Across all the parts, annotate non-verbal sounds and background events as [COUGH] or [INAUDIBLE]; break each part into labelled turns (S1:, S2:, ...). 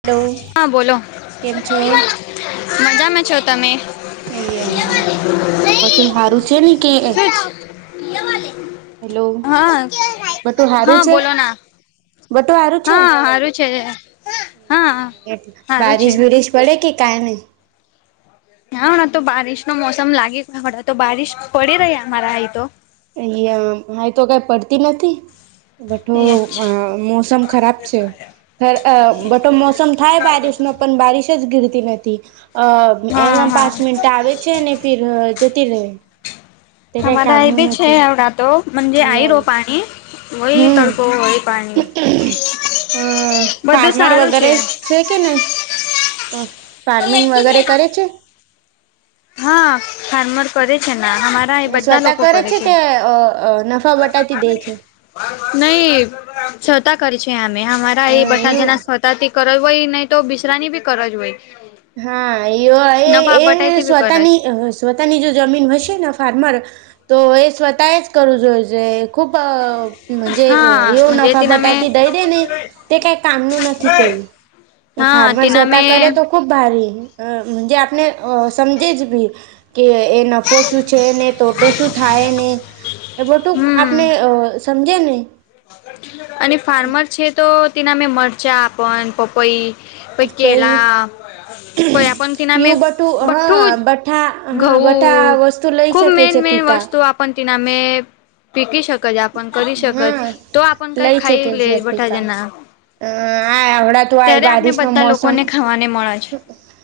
S1: Hello
S2: હા બોલો
S1: કેમ છો
S2: મજામાં છો તમે
S1: અ એમ બટું સારું છે ને કે હેલો
S2: હા
S1: બટું હારું
S2: હા
S1: છે
S2: બોલો ના
S1: બટું સારું છે
S2: હા સારું છે હા સારું છે
S1: બારીશ બીરશ પડે કે કાલે
S2: નાા ના તો બારિશ નો મોસમ લાગેડા તો બારીિશ પડી રહી અમારા હહી તો
S1: અહ આમ હાઈ તો કઈ પડતી નથી બઠો
S2: એ
S1: મોસમ ખરાબ છે અ બટો મોસમ થાય બારિશમાં પણ બારીશ જ ગીરતી નથી. અ
S2: હા
S1: એમાં
S2: હા
S1: પાંચ મિનિટ આવે છે, અને ફિર જતી રે તે કઈ
S2: અમારા
S1: કામનુ ન
S2: એ આવતા તો મજે આઈરો પાણી હોય
S1: હમ
S2: તડકો હોય પાણી.
S1: હમ
S2: બધું
S1: ફાર્મર
S2: સારું
S1: વગેરે છે, કે ને ફાર્મિંગ વગેરે કરે છે.
S2: હા ફાર્મર કરે છે, અમારા એ બધા લોકો કરે છે.
S1: નફા બટાતી દે છે
S2: નહી છતા કરી છે, હમે હમારા એ
S1: હા
S2: બઠા જના
S1: એવું
S2: સ્વતાથી કરવો હોય ને તો બિશરાની બી કરજ હોય
S1: હા એયો એ
S2: નફા
S1: એ
S2: બટાઈતી
S1: સ્વ
S2: બી કર
S1: તાની
S2: જ
S1: સ્વતાની જો જમીન હશે ફાર્મર તો તો એ સ્વતા એ જ કરવું જો જોએ ખૂબ મજે
S2: હાજ
S1: એવું નફા
S2: તેના મે
S1: બટાતી દઈ દે ને તે કઈ કામનું નથી પહી એ
S2: હા
S1: ફાર્મર
S2: તેના મે
S1: સ્વતા કરે તો ખૂબ ભારી જે આપને અ સમજે જ બી કે એ નફો શું છે, ને તોતો શું થાય ને એ બધું
S2: હમ
S1: આપને અ સમજેને.
S2: અને ફાર્મર છે, તો તે નામે મરચા પણ પપઈ પહી
S1: પઈ
S2: કેલા પહી આપન તી નામે
S1: યુ બટું
S2: બઠુજ
S1: હા બઠા
S2: ઘઉ
S1: હા બઠા વસ્તુ લઈ
S2: ખૂબ
S1: શકે
S2: મેન
S1: છે
S2: મેન
S1: પિકા
S2: વસ્તુ આપન તિનામે પિકી શકે જે આપન કરી શકત
S1: હા
S2: તો આપણ કઈ
S1: લઈ છે,
S2: ખાઈ
S1: કે
S2: લે
S1: જે
S2: બઠા
S1: પિકા
S2: જના
S1: હ આ હમણા તો આય
S2: ત્યારે આપને
S1: બારિશનો
S2: બધા
S1: મોસમ
S2: લોકોને ખાવાને મળે છે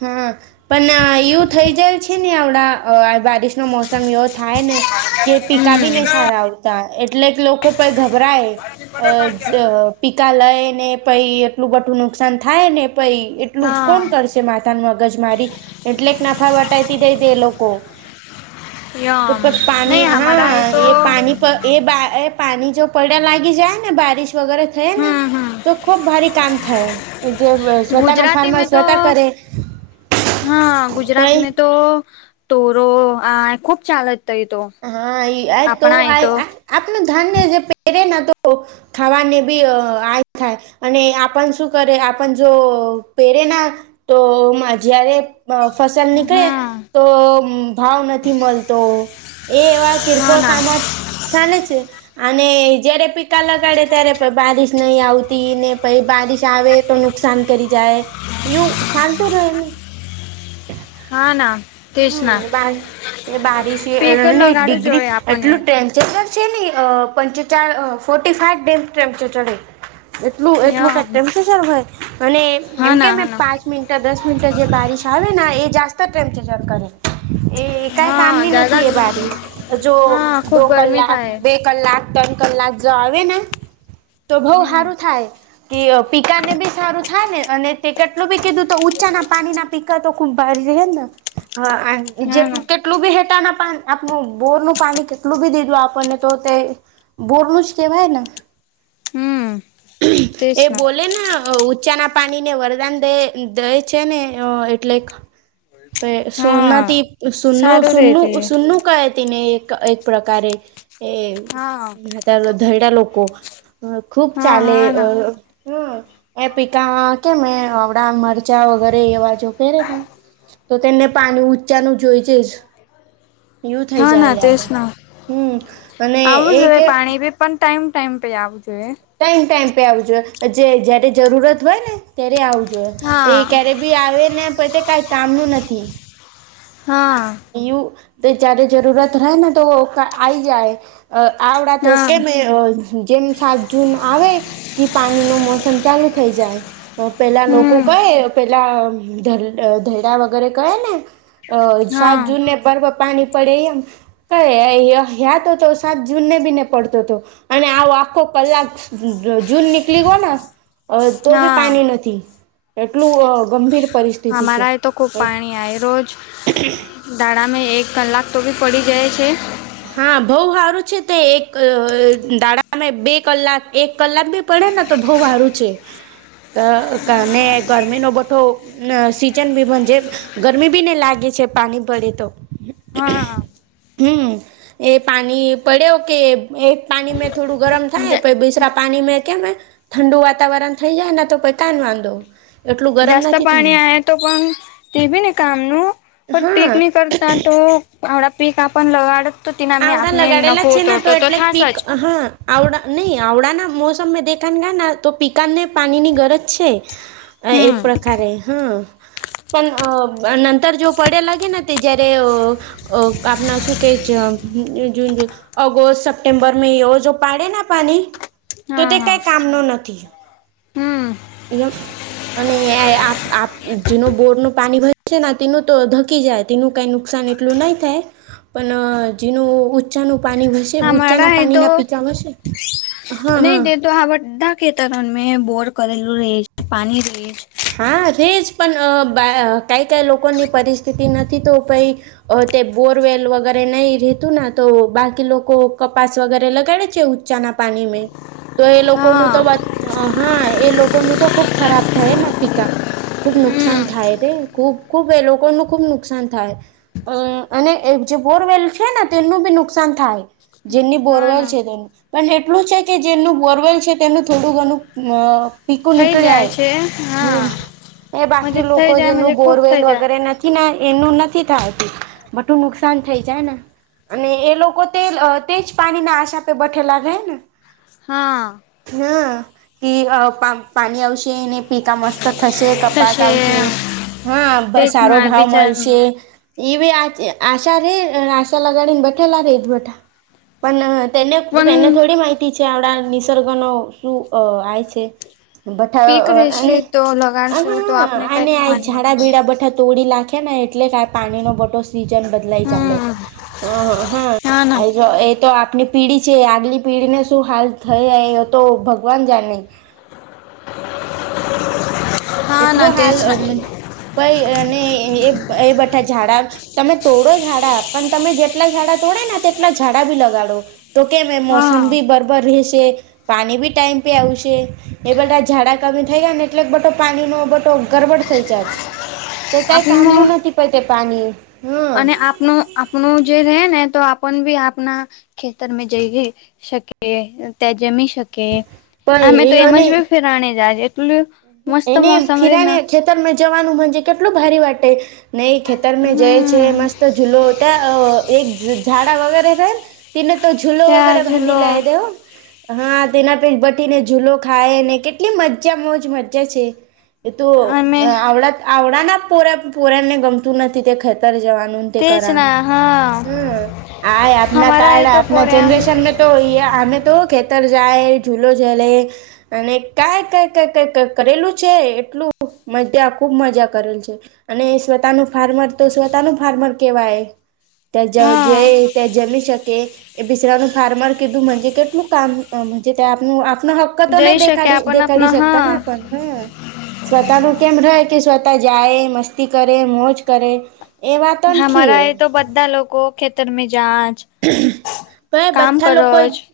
S1: હા પન એવું થઈ જાય છે, ને આવડા અ બારીશ નો મોસમ એવો થાય ને કે પીકા ભી ની
S2: હમ
S1: સારા આવતા એટલેક લોકો પન ગભરાય અ પીકા લય ને પહી એટલું બટું નુકસાન થાય ને પઈ એટલું
S2: હા
S1: કોણ કરશે માથા ન મગજ મારી એટલેક નફા વટાતી દે તે એ લોકો તો
S2: યમ
S1: પાની
S2: નહી હમારા
S1: હા
S2: તો
S1: એ પાની એ બા એ પાની જો પડ્યા લાગી જાય ને બારીશ વગેરે થયાને
S2: હમ હમ
S1: તો ખોભ ભારી કામ થાય જે સ્વતાના
S2: ગુજરાતી
S1: ફાર્મ
S2: મે તો હા ગુજરાત
S1: કઈ
S2: મે તો તોરો આ ખુબ ચાલે
S1: હા ઈ આજતો આ
S2: તો
S1: આપનું ધાન્ય જે પેરે ના ખાવાને બી આ થાય અને આપણ શું કરે આપણ જો પે ટેના તો મા જયારે અ ફસલ
S2: હમ
S1: નીકળે
S2: હા
S1: તો ભાવ નથી મલતો એ એવા કિરકોળ
S2: ના
S1: કામા ચાલે છે. અને જયારે પીકા લગાડે ત્યારે બારીશ નહી આવતી ને પહી બારીશ આવે તુન નુકસાન કરી જાય યુ શા તો રેહને
S2: હા ના તેજ ના
S1: હમ એ બારીશ
S2: સ્પીકર લગાડવું
S1: ડિગ્રી
S2: જોઈએ આપણને
S1: એટલું ટેન્સન [INAUDIBLE] એટલું એટલું કાઈ
S2: યમ
S1: ટેમ્પરેચર હોય અને
S2: હા
S1: એમ કેમ
S2: ના હા ના
S1: પાંચ મિનિટ દસ મિનિટ જે બારીશ હવે ના એ જાસ્ત ટટેમ્ચર કરે એ કઈ
S2: હા
S1: કામની ન થી એ બારિશ જો
S2: હા
S1: દો કલાક
S2: થાય
S1: બે કલાક તન કલાક જો આવે ને તો બઉ સારું
S2: હમ
S1: થાય કે પિકા ને બી સારું થાય ને અને તે કેટલું બી કીધું તો ઊંચા ના પાણીના પીકા તો ખુબ ભારે રહે ને હ આ
S2: હા
S1: જેટલું
S2: ના
S1: કેટલું બી હેટાના પા આપણું બોરનું પાણી કેટલું બી દીધું આપણને તો, તે બોરનું જ કેહેવાય ને.
S2: હમ
S1: એ બોલે ઊંચા ના પાણી ને વરદાન દે દે છે ને એટલે. તો સોના ત
S2: હા
S1: સુન
S2: સારું રે
S1: સુનન
S2: તે
S1: સુનનુ કાય તિને એક. એક પ્રકારે એ,
S2: હા
S1: ધૈડા લોકો. હ ખુબ
S2: હા
S1: ચાલે
S2: હા ના
S1: હ એ પતા કેમ હડા મર ઉચા વગેરે એવા જો કરે ને, તો તેને પાણી ઊંચાનું જોય છે.
S2: હા ના તે જ ના,
S1: હમ અને
S2: આવું
S1: એ
S2: જ હવે
S1: કે
S2: પાણી બી પણ ટાઈમ ટાઈમ પે આ આપ પ જોએ.
S1: ટાઈમ ટાઈમ પે આવજો જે જયારે જરૂરત હોય ને ત્યારે આવજો. એ
S2: હા
S1: ક્યારે બી આવે ને પોતે કઈ કામનું નથી.
S2: હા.
S1: જય્યારે જરૂરત રહેાય ને તો આઈ જાય. આવડા તો
S2: હા
S1: કેમે જેમ સા જૂન આવે, કે પાણી નું મોસમ ચાલુ થઈ જાય, પેલા લોકો
S2: હમ
S1: કહે પેલા ધરડા વગેરે કે ને,
S2: હા
S1: સાત જૂનને પર્વ પાણી પડેમ, કયા તો તો સાત જૂને બી ને પડતો હતો, અને આવ આખો કલાક જૂન નીકળી ગયો ને તો બી
S2: હા
S1: પાણી નથી. એટલું ગંભીર પરિસ્થિતિ છે, ક
S2: દાડામાં એક કલાક તો બી પડી જાય છે.
S1: હા બઉ સારું છે તે એક દાડામાં બે કલાક એક કલાક બી પ ે તો બઉ હારુ છે. ને ગરમી ન બટો સીઝન બીજ, ગરમી બી ને લાગે. છે પાણી પડે તો.
S2: હા.
S1: હમ એ પાણી પડ્યો કે એક પાણી મેં થોડું ગરમ થાય પ બીસરા પાણી મે કેમ, ઠંડુ વાતાવરણ થઈ જાય ને તો પઈ કાન વાંધો. એટલું ગરમ
S2: જાસ્ત
S1: નથી
S2: પાણી
S1: થાય
S2: આ તો પણ તે ભી ને કામનું. પણ પીક
S1: હા
S2: નની કરતા તો આડા પીક આપ લગાડ
S1: આવડા લગાડેલા છે ને તો એટલે
S2: થાસ
S1: પીક
S2: જ
S1: હા આવડા નહી આવડા ના મો મે દેખા ગા ના તો પીકનને પાણીની ગરજ છે, એક પ્રકારે હા. પણ નંતર જો પડ્યા લાગે ને તે જયારે, આપણા શું કેહે છે. જૂન જ ઓગસ્ટ સપ્ટેમ્બર મે એ જો પાડે ના પાણી. તો
S2: હા
S1: તે
S2: હા
S1: કઈ કામનો નથી.
S2: હમ
S1: એમ, અને જેનું બોર ન પાણી ભ છે તેનું તો ધકી જાય તેનું કઈ નુકસાન એટલું નહી થાય. પણ જેનું ઉચા ન પાણી હશે
S2: અમારા
S1: ઊંચાના
S2: એ
S1: પાણી
S2: તો
S1: ના પીતા હશે, હા હા.
S2: કેતરનમે બોર કરેલું રહે પણી રહી.
S1: હા રેજ પણ કઈ કઈ લોકોની પરિસ્થિતિ નથી તો કઈ. તે બોરવેલ વગેરે નહી ર રહેતું તો બાકી લોકો કપાસ વગેરે લગાડે છે ઉચ્ચા. પા તો એ લોકોનું તો
S2: હા
S1: હા એ લોકોનું તો ખુબ ખરાબ થાય. પિતા. ખુબ
S2: હમ
S1: નુકસાન થાય તે ખુબ ખુબ એ લોકો ન ખુબ નુકસાન થાય, અ અને બોરવેલ છે ને તેનું બી નુકસાન થાય, જેની
S2: હા
S1: બોરવેલ
S2: ના
S1: છે તેનું. એટલું છે કે જેમનું બોરવેલ છે તેનું થોડું ઘણું પીકું
S2: થઇ
S1: નીકળી
S2: જાય
S1: આય
S2: છે. હા
S1: હમ, એ બાકી
S2: થઈ
S1: લોકો
S2: જાય
S1: જેનું બોરવેલ
S2: થઈ જાય.
S1: વગેરે નથી ને. એનું નથી થાયત, બટું નુકસાન થઈ જાય ને. અને એ લોકો તે તેજ પાણીના આશાપે બેઠેલા થાય ને
S2: હા
S1: હ કે પાણી આવશે ને પીકા મસ્ત થશે કપાસ આવશે હા સારો ભાવ મળશે એ આશા રે આશા લગાડીને બઠેલા રેત બટા પણ ને તેને થોડી માહિતી છે આપણા નિસર્ગનો શું આ છે
S2: પીક
S1: બઠા
S2: રહેશે તો લગાડશું તો આપને કઈ
S1: અને આ
S2: ખાવાનું
S1: ઝાડા
S2: મળશે.
S1: બીડા બઠા તોડી લખ ે ને એટલે ક પાણીનો બોટો સ બદલા ચ્યો
S2: હમ
S1: હ
S2: હા ના
S1: એ તો આપની પીઢી છે આગલી પીઢીને શું હાલ થઈ એ તો ભગવાન જા નહી
S2: હા
S1: કેટલો
S2: ના તેજ
S1: હાલ
S2: ના
S1: પાઈ અનેને એ એ બટા ઝાડા તમે તોોડો ઝડા આપ પણ તમે જે જેટલા ઝાડા તોડે તેટલા ઝાડા ભી લગાડો તો કેમ એ મોસમ
S2: હા
S1: બી બરાબર રહેશે પાણી બી ટાઈમ પે આવશે એ બધા ઝાડા કમી થઈ ગયા ને એટલે બટા પાણી નો બટો ગરબડ થઈ જ જ તે કઈ
S2: આપનું
S1: કામનું નથી પ તે પાણી હમ
S2: અને આપનું આપણ જે રે ને તો પણ બી આપના ખેતરમાં જઈ શકીએ તે જેમી શકે
S1: પ
S2: અમે તો
S1: એ
S2: એમ જ
S1: અને
S2: ભી ફેરાણી જજે
S1: એને ફિરાની ખેતર મે જવાનું મજે કેટલું ભારે વાટે નહી ખેતર મે જય છે
S2: હમ
S1: મસ્ત ઝૂલો ત એક ઝાડા વગેરે રે તિને તો ઝૂલો વગેરે
S2: ત્યાં
S1: બાંધી
S2: જુલો
S1: લ એ દેવ હા તેના પે બટી ને ૂલો ખાય ને કેટલી મજા મોજ મજા છે એ તો
S2: અમે
S1: આવડા આવડાના પોર પોરાણને ગમતું નથી તે ખેતર જવાનું તે
S2: તેજ
S1: કરનું
S2: ના હા
S1: હમ આ આપના
S2: હમારા એ
S1: કાળા
S2: તો
S1: આપના
S2: પોર્યા
S1: જનરેશન તો અમે તો તર જાય ૂલો ઝલે અને કઈ ક ક કઈ કરેલું છે એટલું મજા ખુબ મજા કરેલ છે અને સ્વતાનું ફાર્મર તો સ્વતાનું ફાર્મર કેવા એ ત
S2: હા
S1: જે જમી શક કે બીસડાનું ફાર્મર કીધું કેટલું કામ ત આપું હક્ક તો
S2: જઈ
S1: ન
S2: શકે
S1: દેખડી
S2: આપણ
S1: દેાડી
S2: આપના હા
S1: શકતા સ્વતા ન કેમ રહે કે સ્વતા જાય મસ્તી કરે મોજ કરે એ વાતો નથી
S2: હમારા એ તો બધા લોકો ખેતર મે જજ
S1: ભાઈ બધા લોકો
S2: જ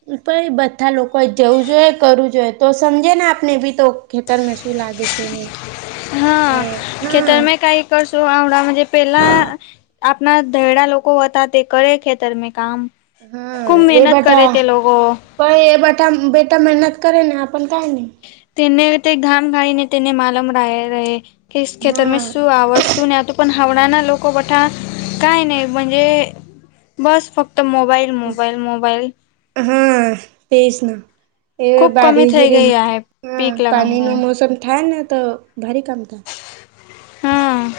S1: બધા લોકો જવું જોઈ કરવું જોઈએ તો સમજે ને આપણે તો ખેતરમાં શું લાગે છે એનું એ હા
S2: તો હમણાં પેલા આપણા દયડા લોકો હતા તે કરે ખેતર મેં કામ
S1: હા
S2: ખૂબ
S1: એ
S2: મહેનત કરે
S1: બટા
S2: તે લોકો
S1: પણ એ બટા બેટા મહેનત કરે ને આપ
S2: તેને તે ઘામ ઘાાઈ ને તેને માલમ રાાય રહે કે ખેતર
S1: હા
S2: શું આવાજ શું ને તોું પણ હાવડાના લોકોકવઠા કઈ નહીજે બસ ફક્ત તો મોબાઈલ મોબાઈલ મોબાઈલ
S1: હા તેજ ના એ
S2: ખુબ કમી
S1: બારીિશ
S2: થઈ
S1: બરશ
S2: ગઈ આ
S1: હા
S2: પીક
S1: પાણી ન
S2: લગાવવામાં
S1: મોસમ થાય ને તો ભારી કામ થ
S2: હા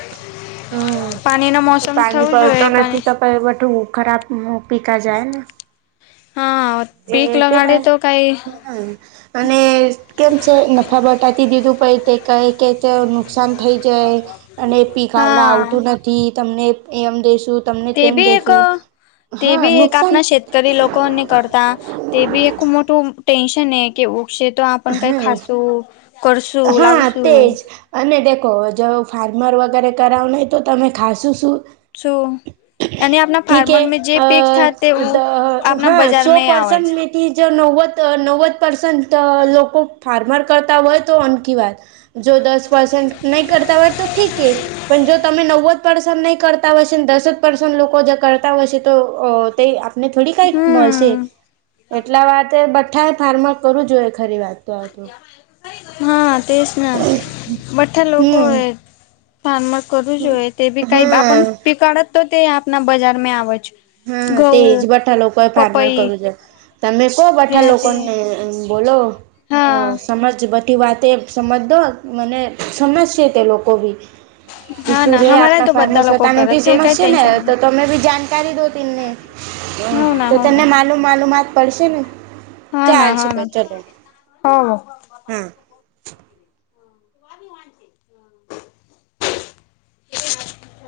S1: હમ
S2: પાણીનો
S1: એ
S2: મોસમ
S1: પાણી
S2: થવું
S1: પડતો
S2: જોઈએ પાણી
S1: નથી ક પ બઠવું ખરાબ પીકા જાય ને
S2: હા પીક લગાડ તો કઈ
S1: હા અને કેમ છે નફા બટાતી દીધું પ તે કહે કે તે નુકસાન થઈ જાય અને પીકાવળા
S2: હા
S1: આવતું નથી તમને એમ દેશું તમને
S2: તે
S1: તેમ
S2: બી એક
S1: દેશું
S2: તે
S1: હા
S2: બી એક
S1: નુકસાન
S2: આપના શેકરી લોકોની કરતા તે બી એક મોટું ટેન્શન એ કે ઉકશે તો આપ કઈ
S1: હા
S2: ખાસું
S1: હા તેજ અને દેખો જો ફાર્મર વગેરે કરાવ નં તો તમે ખાસું શું
S2: છું
S1: ઠીક હે
S2: તે
S1: અ દ
S2: આપણા
S1: હા સો
S2: બજારમાં આવે
S1: પરસન્ટ
S2: છે.
S1: મેથી જો નવવદ નવદ પ્રસન્ટ લોકો ફાર્મર કરતા હોય તો [UNINTELLIGIBLE] વાત જો દસ પર્સન્ટ ન કરતા હોય તો ઠીક એ પણ જો તમે નવ પસ નહી કરતા હોય છેને દસ જ પર્સ લોકો જે કરતા હોય છે તો તે આપને થોડી કંઈક મળશે
S2: હમ
S1: એટલા વાત બઠાએ ફાર્મર કરું જોઈએ ખરી વાત તાર તો
S2: હા તે જને બે ઠા લોકો
S1: હમ
S2: એ ફાર્મસ કરવું જોઈએ તે બી કઈ આપ
S1: હા
S2: પીકડત તો તે આપના બજારમાં આવે છે
S1: હા તેજ
S2: ઘઉં
S1: બઠા લોકો એ ફાર્માર
S2: પપઈ
S1: કરું છે તમે કો બઠા
S2: ત્યાંથી
S1: લોકોનેખ બોલો અ
S2: હા
S1: સમજ બ મોટી વાતે સમજ દો મને સમજશે તે લોકો બી
S2: હા
S1: શું
S2: ના
S1: રે
S2: હમારા તો
S1: આપણા
S2: બધા લોકો
S1: ફાર્મેસતાને
S2: કરે
S1: બી
S2: તે
S1: સમજ
S2: કઈ
S1: છે ને
S2: ટેન્શન
S1: તો
S2: નહી
S1: તમે બી જાણકારી દો તેમને
S2: હવ ના
S1: તો
S2: હવ
S1: તને
S2: ના
S1: માલુમ માલુમાત પડશે ને
S2: હા
S1: ચાલ
S2: ના
S1: છે
S2: હા
S1: ભાઈ
S2: ના
S1: ચલો
S2: હો
S1: હા.